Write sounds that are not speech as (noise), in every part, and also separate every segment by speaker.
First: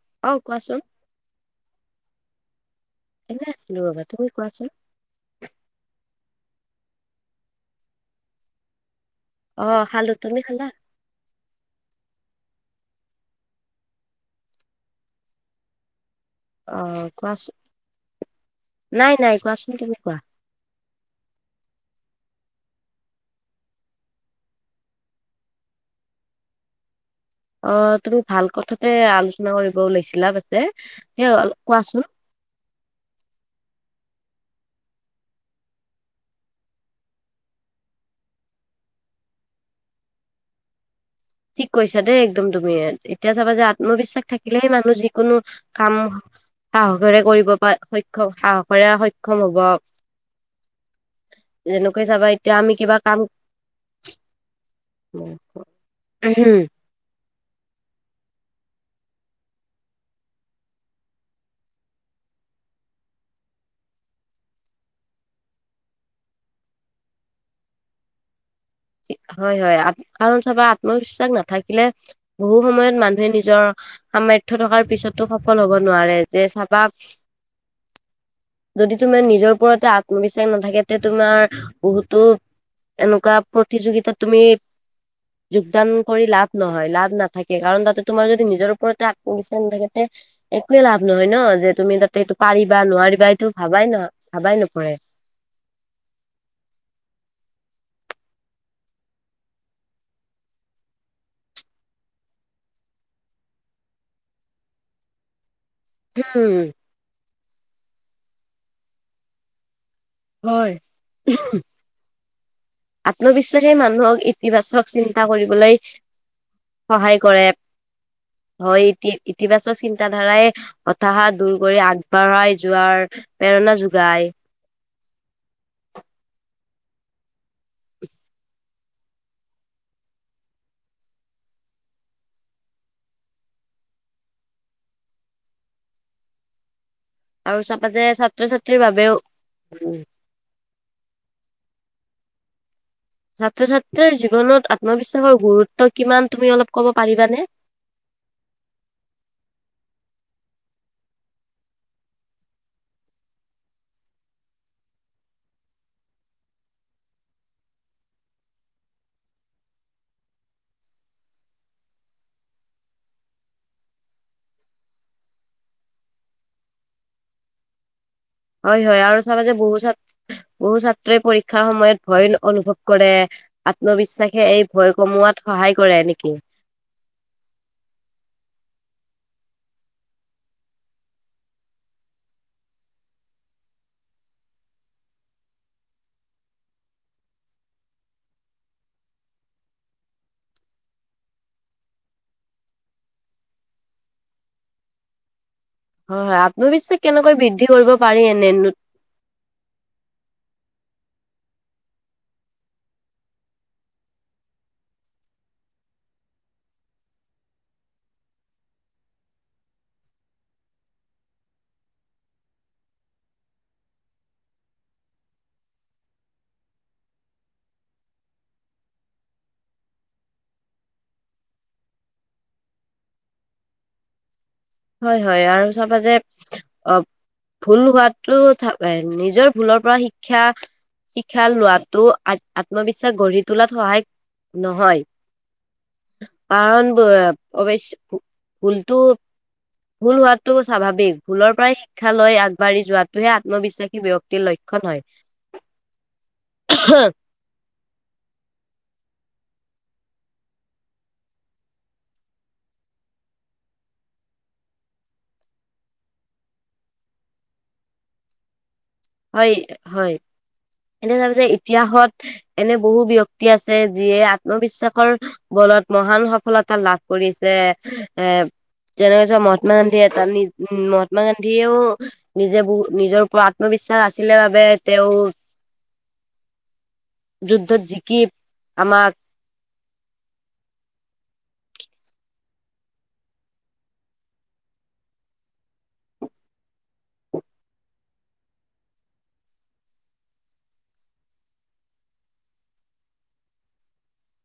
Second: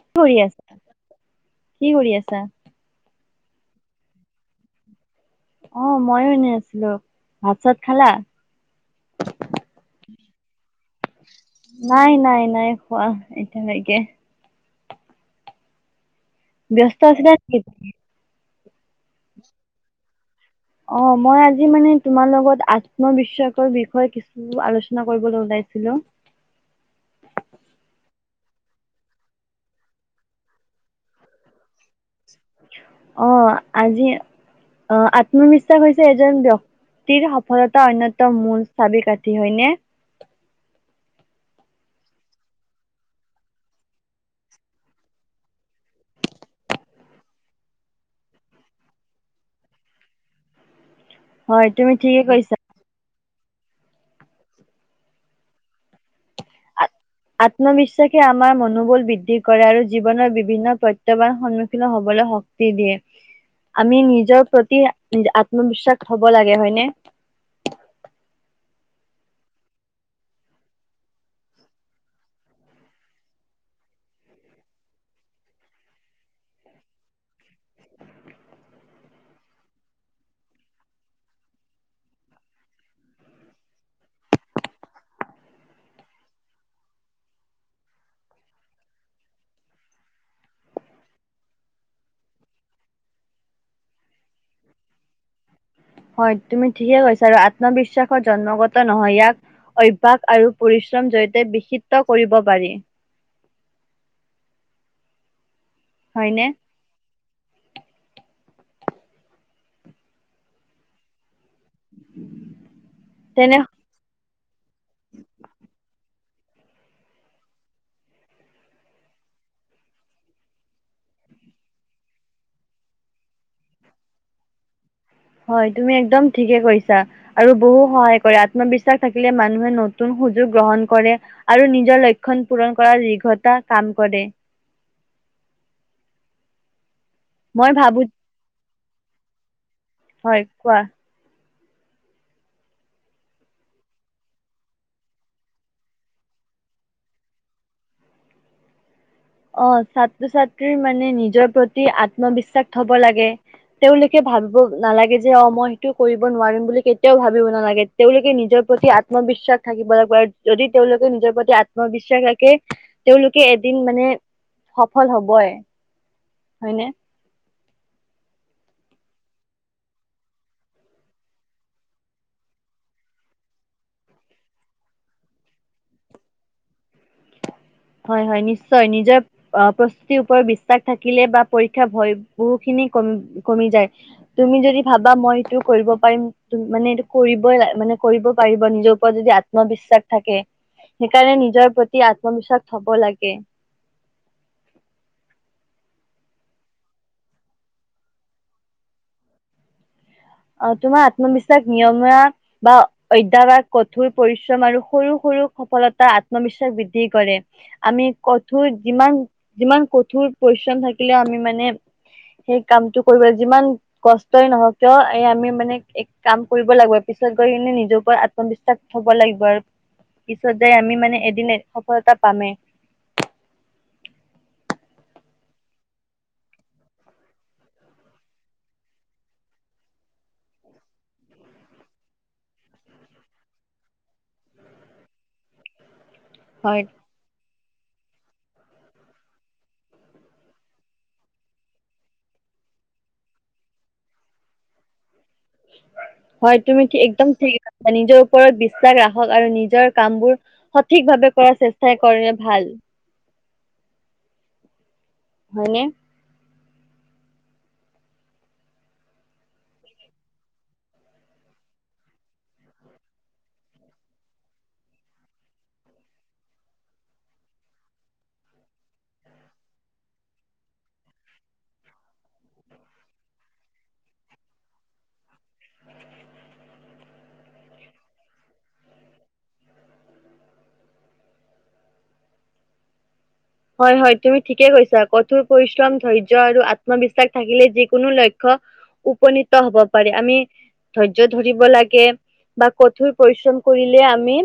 Speaker 1: কি
Speaker 2: অ
Speaker 1: কৰি আছ
Speaker 2: কোৱাচোন
Speaker 1: কি কৰি আছ (unintelligible)
Speaker 2: এনে আছিলো ৰবা তুমি কোৱাচোন।
Speaker 1: অ', মইও এনে আছিলো। ভাত চাত খালা?
Speaker 2: অ', খালো, তুমি খালা?
Speaker 1: নাই, নাই, নাই খোৱা এতিয়ালৈকে।
Speaker 2: অ
Speaker 1: ব্যস্ত আছিলা
Speaker 2: কোৱাচোন
Speaker 1: নেকি?
Speaker 2: নাই, নাই, কোৱাচোন তুমি কোৱা।
Speaker 1: অ মই আজি মানে তোমাৰ লগত আত্মবিশ্বাসৰ বিষয়ে কিছু আলোচনা কৰিবলৈ ওলাইছিলো।
Speaker 2: অ, তুমি ভাল কথাতে আলোচনা কৰিব উলাইছিলা সেই অলপ কোৱাচোন।
Speaker 1: অঁ, আজি আহ আত্মবিশ্বাস হৈছে এজন ব্যক্তিৰ সফলতা অন্যতম মূল চাবি কাঠি, হয়নে?
Speaker 2: ঠিক কৈছা দেই একদম তুমি এতিয়া চাবা যে আত্মবিশ্বাস থাকিলেহে মানুহ যিকোনো কাম সাহসেৰে কৰিব প সক্ষম সাহসেৰে সক্ষম হব।
Speaker 1: হয় তুমি
Speaker 2: যেনেকৈ
Speaker 1: ঠিকে
Speaker 2: চাবা
Speaker 1: কৈছা
Speaker 2: এতিয়া আমি কিবা কাম (unintelligible)
Speaker 1: আ-
Speaker 2: (unintelligible)
Speaker 1: আত্মবিশ্বাসে আমাৰ মনোবল বৃদ্ধি কৰে আৰু জীৱনৰ বিভিন্ন প্ৰত্যাহ্বান সন্মুখীন হবলৈ শক্তি দিয়ে। আমি নিজৰ প্ৰতি আত্মবিশ্বাস হব লাগে, হয়নে?
Speaker 2: হয়, হয়, আৰু চাবা আত্মবিশ্বাস নাথাকিলে বহু সময়ত মানুহে নিজৰ সামৰ্থয় থকাৰ পিছতো সফল হব নোৱাৰে। যে চাবা যদি তোমাৰ নিজৰ ওপৰতে আত্মবিশ্বাস নাথাকে তে তোমাৰ বহুতো এনেকুৱা প্ৰতিযোগিতাত তুমি যোগদান কৰি লাভ নহয়, লাভ নাথাকে। কাৰণ তাতে তোমাৰ যদি নিজৰ ওপৰতে আত্মবিশ্বাস নাথাকেতে একোৱে লাভ নহয় ন। যে তুমি তাতে এইটো পাৰিবা, নোৱাৰিবা এইটো ভাবাই নহয়।
Speaker 1: হয়, তুমি ঠিকে কৈছা আৰু আ আত্মবিশ্বাসৰ জন্মগত নহয়, ইয়াক অভ্যাস আৰু পৰিশ্ৰম জড়িয়তে বিষিত কৰিব পাৰি। হয়নে?
Speaker 2: (unintelligible) হয়।
Speaker 1: তেনে
Speaker 2: আত্মবিশ্বাসে মানুহক ই (unintelligible) চিন্তা কৰিবলৈ সহায় কৰে হয়, ইতি, ইতিবাচক চিন্তাধাৰাই হতাশা দূৰ কৰি আগবঢ়াই যোৱাৰ প্ৰেৰণা যোগায়।
Speaker 1: হয়, তুমি একদম ঠিকে কৈছা আৰু বহু সহায় কৰে আত্মবিশ্বাস থাকিলে মানুহে নতুন সুযোগ গ্ৰহণ কৰে আৰু নিজৰ লক্ষণ পূৰণ কৰাৰ দীৰ্ঘতা কাম কৰে।
Speaker 2: আৰু
Speaker 1: মই
Speaker 2: চাবা
Speaker 1: ভাবো
Speaker 2: যে, ছাত্ৰ ছাত্ৰীৰ বাবেও
Speaker 1: হয় কোৱা
Speaker 2: ছাত্ৰ ছাত্ৰীৰ জীৱনত আত্মবিশ্বাসৰ গুৰুত্ব কিমান, তুমি অলপ ক'ব পাৰিবানে?
Speaker 1: অ', ছাত্ৰ ছাত্ৰীৰ মানে নিজৰ প্ৰতি আত্মবিশ্বাস হ'ব লাগে, তেওঁলোকে ভাবিব নালাগে যে, অ', মই সেইটো কৰিব নোৱাৰিম বুলি কেতিয়াও ভাবিব নালাগে তেওঁলোকে নিজৰ প্ৰতি আত্মবিশ্বাস থাকিব লাগিব আৰু যদি তেওঁলোকে নিজৰ প্ৰতি আত্মবিশ্বাস ৰাখে তেওঁলোকে এদিন মানে সফল হ'বই, হয়নে?
Speaker 2: হয়, হয় আৰু চাবা যে, বহু ছাত্ৰ বহু ছাত্ৰই পৰীক্ষাৰ সময়ত ভয় অনুভৱ কৰে, আত্মবিশ্বাসে এই ভয় কমোৱাত সহায় কৰে নেকি?
Speaker 1: হয়, হয় নিশ্চয় নিজৰ প্ৰস্তুতিৰ ওপৰত বিশ্বাস থাকিলে বা পৰীক্ষা ভয় বহু খিনি কমি, কমি যায় তুমি যদি ভাবা মই এইটো কৰিব পাৰিম মানে এইটো কৰিবই মানে কৰিব পাৰিব নিজৰ ওপৰত যদি আত্মবিশ্বাস থাকে সেইকাৰণে নিজৰ প্ৰতি আত্মবিশ্বাস থ'ব লাগে।
Speaker 2: হয়, হয় আত্মবিশ্বাস কেনেকৈ বৃদ্ধি কৰিব পাৰি? এনে
Speaker 1: আ, তোমাৰ আত্মবিশ্বাস নিয়মীয়া বা অধ্যাৱসায়, কঠোৰ পৰিশ্ৰম আৰু সৰু, সৰু সফলতা আত্মবিশ্বাস বৃদ্ধি কৰে, আমি কঠোৰ যিমান, যিমান কঠোৰ পৰিশ্ৰম থাকিলেও আমি মানে সেই কামটো কৰিব যিমান কষ্টই নহও কিয় এই আমি মানে এক কাম কৰিব লাগিব পিছত গৈ কিনে নিজৰ ওপৰত আত্মবিশ্বাস থব লাগিব আৰু পিছত যায় আমি মানে এদিন সফলতা পামেই।
Speaker 2: হয় হয় আৰু চাবা যে আ, ভুল হোৱাটো নিজৰ ভুলৰ পৰা শিক্ষা শিক্ষা লোৱাটো আত্মবিশ্বাস গঢ়ি তোলাত সহায় নহয়।
Speaker 1: হয়
Speaker 2: কাৰণ ব অৱশ্য ভুলটো ভুল হোৱাটো স্বাভাৱিক ভুলৰ পৰাই শিক্ষা লৈ আগবাঢ়ি যোৱাটোহে আত্মবিশ্বাসী ব্যক্তিৰ লক্ষণ হয়।
Speaker 1: হয় তুমি কি একদম ঠিক কৈছা নিজৰ ওপৰত বিশ্বাস ৰাখা হয় আৰু নিজৰ কামবোৰ সঠিক ভাৱে কৰাৰ চেষ্টাই কৰে ভাল। হয়নে?
Speaker 2: হয়-হয় এনে তাপি যে ইতিহাসত এনে বহু ব্যক্তি আছে যিয়ে আত্মবিশ্বাসৰ বলত মহান সফলতা লাভ কৰিছে। এ তেনে হৈছে মহাত্মা গান্ধী এটা মহাত্মা গান্ধীয়েও নিজে বহু নিজৰ ওপত আত্মবিশ্বাস। আছিলে বাবে তেওঁ। যুদ্ধত জিকি আমাক
Speaker 1: হয়, হয় তুমি ঠিকে কৈছা, কঠোৰ পৰিশ্ৰম ধৈৰ্য আৰু আত্মবিশ্বাস থাকিলে যিকোনো লক্ষ্য উপনীত হব পাৰে। আমি ধৈৰ্য ধৰিব লাগে বা কঠোৰ পৰিশ্ৰম কৰিলে আমি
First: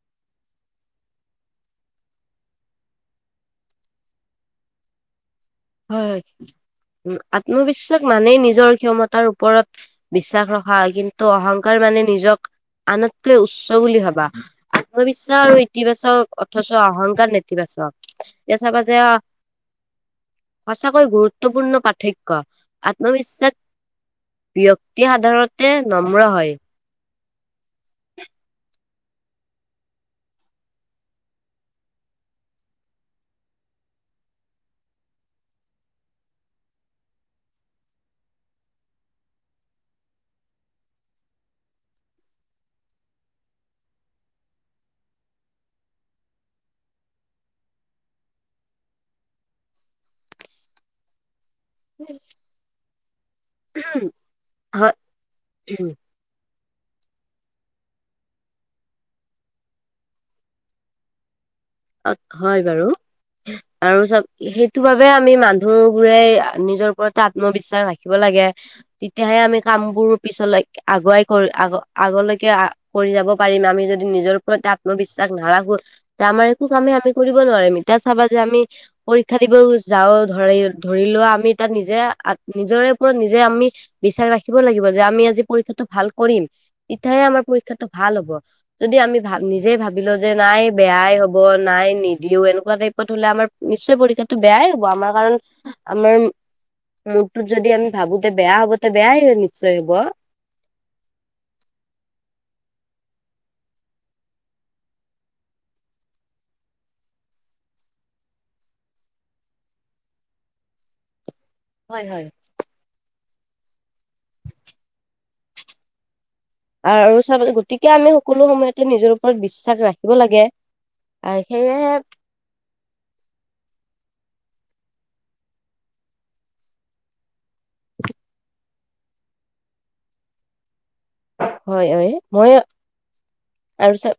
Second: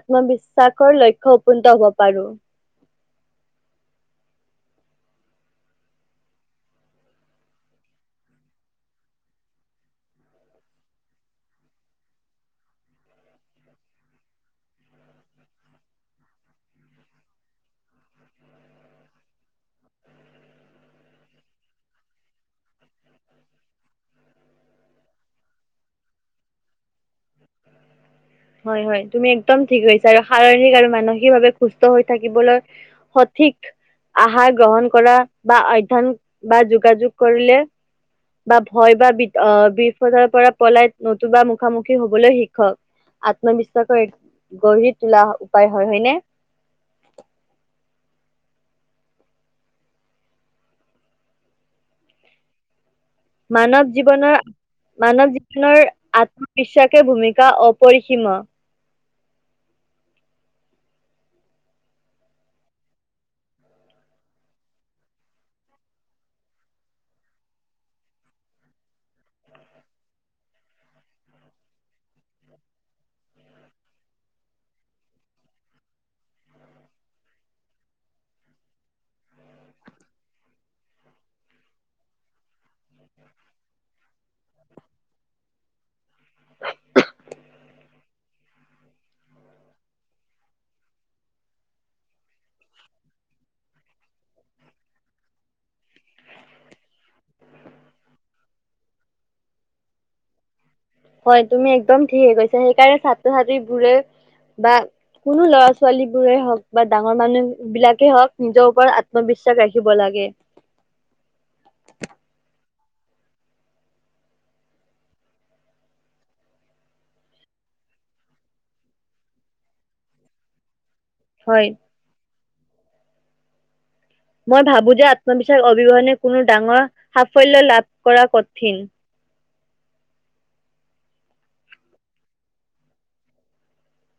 Speaker 1: আত্মবিশ্বাসৰ লক্ষ্য উপনীত হব পাৰো।
Speaker 2: হয়-হয় আত্মবিশ্বাস মানেই নিজৰ ক্ষমতাৰ ওপৰত বিশ্বাস ৰখা হয়। কিন্তু অহংকাৰ মানে নিজক আনতকৈ উচ্চ বুলি ভাবা। আত্মবিশ্বাস আৰু ইতিবাচক অথচ অহংকাৰ নেতিবাচক এতিয়া চাবা যে। সঁচাকৈ গুৰুত্বপূৰ্ণ পাৰ্থক্য, আত্মবিশ্বাস ব্যক্তি সাধাৰণতে নম্ৰ হয়।
Speaker 1: হয়-হয় তুমি একদম ঠিক কৈছা। আৰু শাৰীৰিক আৰু মানসিকভাৱে সুস্থ হৈ থাকিবলৈ সঠিক আহাৰ গ্ৰহণ কৰা বা অধ্যায় বা যোগাযোগ কৰিলে বা ভয় বা বি-বিপদৰ পৰা পলাই নতুবা মুখামুখি হবলৈ শিকক। আত্মবিশ্বাসৰ গঢ়ি তোলা উপায় হয়, হয়নে?
Speaker 2: (inaudible)
Speaker 1: মানৱ জীৱনৰ, মানৱ জীৱনৰ আত্মা বিশ্বাসে ভূমিকা অপৰিসীম
Speaker 2: হয় বাৰু আৰু চব সেইটো বাবে আমি মানুহ বোৰে নিজৰ ওপৰতে আত্মবিশ্বাস ৰাখিব লাগে। তেতিয়াহে আমি কামবোৰ পিছলৈ আগুৱাই আগ আগলৈকে কৰি যাব পাৰিম আমি যদি নিজৰ ওপৰত আত্মবিশ্বাস নাৰাখো তে আমাৰ। কোনো কামে আমি কৰিব নোৱাৰিম, এতিয়া চাবা যে আমি পৰীক্ষা দিব যাওঁ ধৰি ধৰি লোৱা আমি তাত নিজে নিজৰে ওপৰত নিজে আমি বিশ্বাস ৰাখিব লাগিব। যে আমি আজি পৰীক্ষাটো ভাল কৰিম, তেতিয়াহে আমাৰ পৰীক্ষাটো ভাল হব যদি আমি ভা ভাবিলো যে নাই বেয়াই হ'ব। নাই নিদিও এনেকুৱা টাইপত হলে আমাৰ নিশ্চয় পৰীক্ষাতটো বেয়াই হব। আমাৰ কাৰণ আমাৰ মুডটোত যদি আমি ভাবো তে বেয়া হব তে বেয়াই নিশ্চয় হব।
Speaker 1: হয় তুমি একদম ঠিকে কৈছা। সেইকাৰণে ছাত্ৰ-ছাত্ৰীবোৰে বা কোনো লৰা, ছোৱালী বোৰে হওক বা ডাঙৰ মানুহ বিলাকেই হওক নিজৰ ওপৰত আত্মবিশ্বাস ৰাখিব লাগে।
Speaker 2: হয়-হয়। (inaudible) আৰু গতিকে আমি সকলো সময়তে নিজৰ ওপৰত বিশ্বাস ৰাখিব লাগে। আৰু
Speaker 1: হয়
Speaker 2: সেয়হে।
Speaker 1: মই ভাবো যে আত্মবিশ্বাস অৱিহনে কোনো ডাঙৰ সাফল্য লাভ কৰা কঠিন।
Speaker 2: হয় হয় মই আৰু চ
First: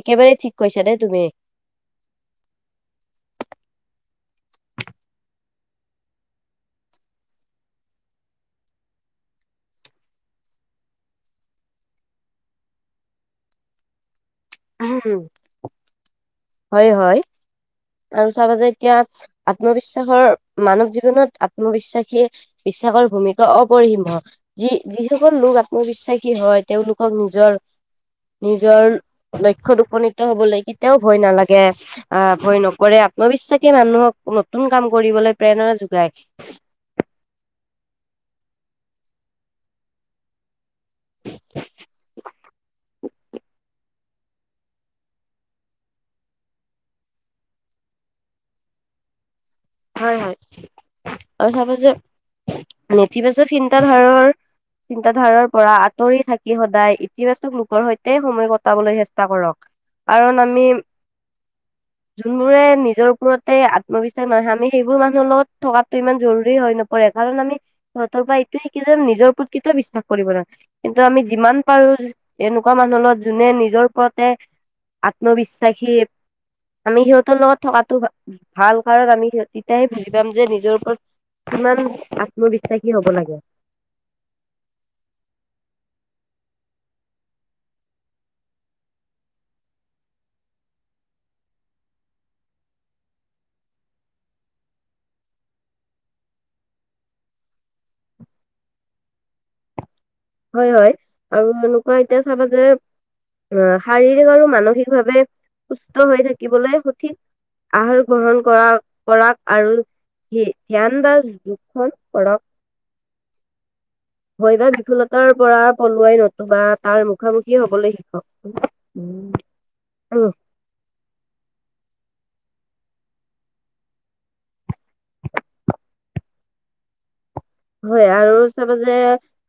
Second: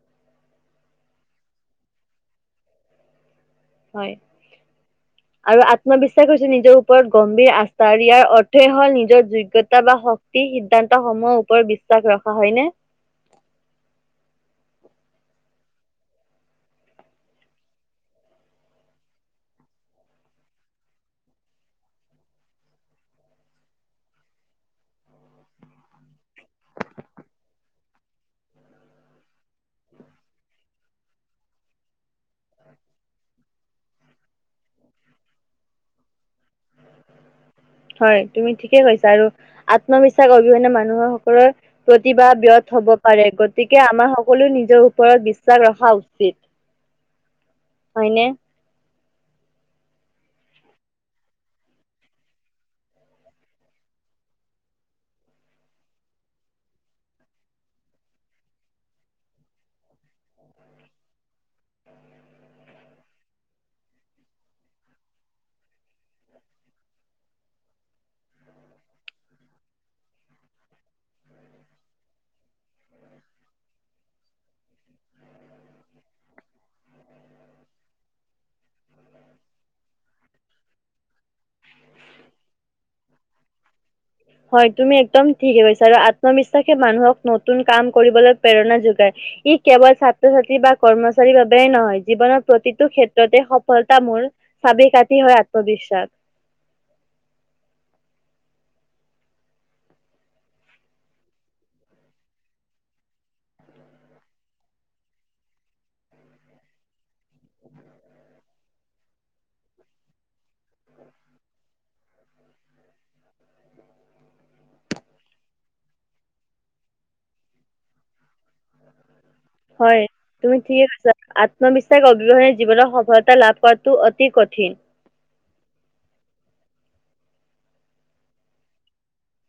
Speaker 2: একেবাৰেই ঠিক কৈছা দেই তুমি।
Speaker 1: হয় আৰু আত্মবিশ্বাস হৈছে নিজৰ ওপৰত গম্ভীৰ আস্থা আৰু ইয়াৰ অৰ্থই হল নিজৰ যোগ্যতা বা শক্তি সিদ্ধান্ত সময় ওপৰত বিশ্বাস ৰখা হয়নে।
Speaker 2: হয় হয়। আৰু চাব যে এতিয়া আত্মবিশ্বাসৰ মানৱ জীৱনত আত্মবিশ্বাসী বিশ্বাসৰ ভূমিকা অপৰিসীম্ যি যিসকল লোক আত্মবিশ্বাসী হয় তেওঁলোকক নিজৰ নিজৰ লক্ষ্য়ত উপনীত হবলৈ কেতিয়াও ভয় নালাগে আহ ভয় ন কৰে আত্মবিশ্বাসে মানুহক নতুন কাম কৰিবলৈ প্ৰেৰণা যোগায়।
Speaker 1: হয় তুমি ঠিকে কৈছা আৰু আত্মবিশ্বাস অবিহনে মানুহৰ সকলৰ প্ৰতিভা ব্যথ হব পাৰে। গতিকে আমাৰ সকলো নিজৰ ওপৰত বিশ্বাস ৰখা উচিত হয়নে
Speaker 2: হয় হয় আৰু নেতিবাচক চিন্তাধাৰাৰ চিন্তাধাৰাৰ পৰা আঁতৰি থাকি সদায় ইতিবাচক লোকৰ সৈতে সময় কটাবলৈ চেষ্টা কৰক কাৰণ আমি যোনবোৰে নিজৰ ওপৰতে আত্মবিশ্বাস না আমি সেইবোৰ মানুহৰ লগত থকাতটো ইমান জৰুৰী হৈ নপৰে কাৰণ আমি সিহতৰ পৰা এইটোয়ে শিকো যে নিজৰ ওপৰত কেতিয়াও বিশ্বাস কৰিব আমি যিমান পাৰো এনেকুৱা মানুহৰ লগত যোনে নিজৰ ওপৰতে আত্মবিশ্বাসী আমি সিহঁতৰ লগত থকাতো ভাল কাৰণ আমি সিহ তেতিহে বুজি পাম যে নিজৰ ওপৰত কিমান আত্মবিশ্বাসী হব লাগে (inaudible)
Speaker 1: হয় তুমি একদম ঠিকে কৈছা আৰু আত্মবিশ্বাসে মানুহক নতুন কাম কৰিবলৈ প্ৰেৰণা যোগায়। ই কেৱল ছাত্ৰ ছাত্ৰী বা কৰ্মচাৰীৰ বাবে নহয় জীৱনৰ প্ৰতিটো ক্ষেত্ৰতে সফলতা মোৰ চাবি কাঠি হয় আত্মবিশ্বাস (inaudible)
Speaker 2: হয় হয়। আৰু এনেকুৱা এতিয়া চাবা যে আহ শাৰীৰিক আৰু মানসিক ভাৱে সুস্থ হৈ থাকিবলৈ সঠিক আহাৰ গ্ৰহণ কৰা কৰা আৰু ধ্যান বা যোখখন কৰ হৈ বা বিফুলত- তাৰ পৰা পলুৱাই নতো বা তাৰ মুখামুখি হবলৈ শিকক
Speaker 1: হয় তুমি ঠিকে কৈছা আত্মবিশ্বাস বিহ জীৱনৰত সফলতা লাভ কৰা অতি কঠিন।
Speaker 2: হয় আৰু চাবা যে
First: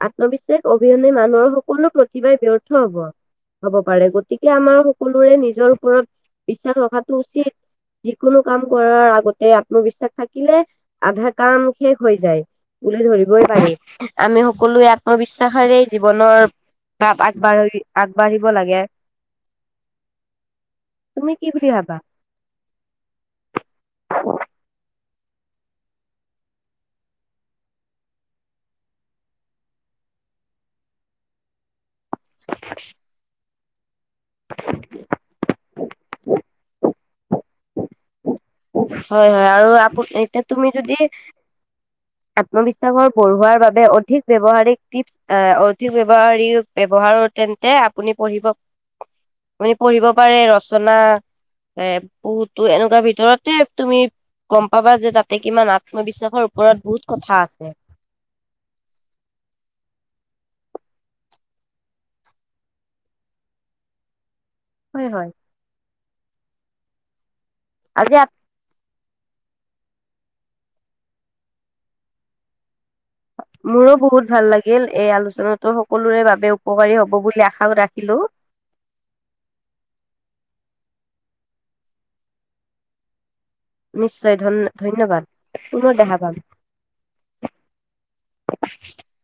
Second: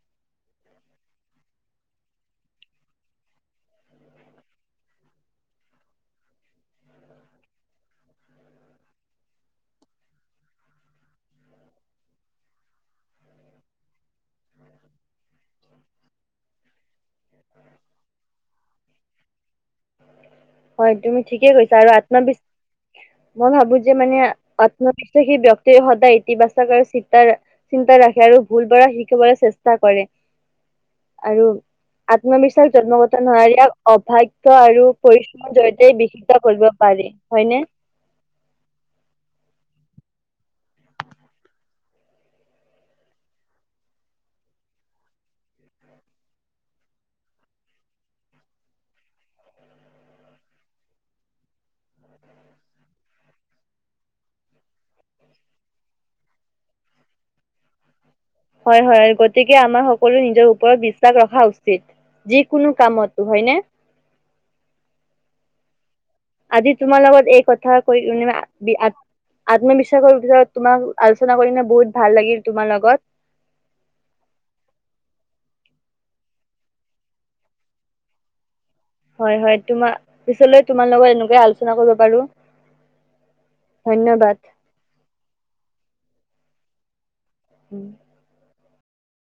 Speaker 2: আত্মবিশ্বাস অবিহনে মানুহৰ সকলো প্ৰতিভাই ব্যৰ্থ হব হব পাৰে। গতিকে আমাৰ সকলোৰে নিজৰ ওপৰত বিশ্বাস ৰখটো উচিত যিকোনো কাম কৰাৰ আগতে আত্মবিশ্বাস থাকিলে আধা কাম শেষ হৈ যায় বুলি ধৰিবই পাৰি আমি সকলোৱে আত্মবিশ্বাসৰে জীৱনৰাপ আগবাঢ় আগবাঢ়িব লাগে (inaudible)
Speaker 1: হয় তুমি
Speaker 2: কি
Speaker 1: ঠিকেই
Speaker 2: বুলি
Speaker 1: কৈছা আৰু
Speaker 2: ভাবা
Speaker 1: আত্মবিশ্ব মই ভাবো যে মানে আত্ম (unintelligible) ব্যক্তিয়ে সদায় ইতিবাচক আৰু চিন্তা চিন্তা ৰাখে আৰু ভুল পৰা শিকিবলৈ চেষ্টা কৰে (inaudible) আৰু আত্মবিশ্বাস জন্মগত নোৱাৰীয়া অভাগ্য আৰু পৰি জৰিতেই বিশিকা কৰিব পাৰি হয়নে
Speaker 2: (unintelligible) হয় হয় আৰু আপু এতিয়া তুমি যদি আত্মবিশ্বাসৰ বঢ়োৱাৰ বাবে অধিক ব্যৱহাৰিক টিপ আহ অধিক ব্যৱহাৰিক ব্যৱহাৰ তেন্তে আপুনি পঢ়িব আপনি পঢ়িব পাৰে ৰচনা এ বহুতো এনেকুৱা ভিতৰত তুমি গম পাবা যে তাতে কিমান আত্মবিশ্বাসৰ ওপৰত বহুত কথা আছে
Speaker 1: হয় হয় গতিকে আমাৰ সকলো নিজৰ ওপৰত বিশ্বাস ৰখা উচিত যিকোনো কামত হয় ন
Speaker 2: হয় হয়
Speaker 1: আজি তুমাল লগত এই ক (unintelligible) কৰি
Speaker 2: আজি
Speaker 1: উ আত্মবিশ্বাসৰ ভিতৰত তোমাক আলোচনা কৰি হেনে বহুত ভাল লাগিল তোমাৰ লগত
Speaker 2: মোৰো বহুত ভাল লাগিল এই আলোচনাটো সকলোৰে বাবে উপকাৰী হ'ব বুলি আশা ৰাখিলোঁ
Speaker 1: হয় হয় তোমাৰ পিছলৈ তোমাৰ লগত এনেকুৱাই আলোচনা কৰিব পাৰো
Speaker 2: নিশ্চয়
Speaker 1: ধন্যবাদ।
Speaker 2: ধন্য ধন্যবাদ পুনৰ দেহা ভাল
Speaker 1: উম
Speaker 2: (unintelligible)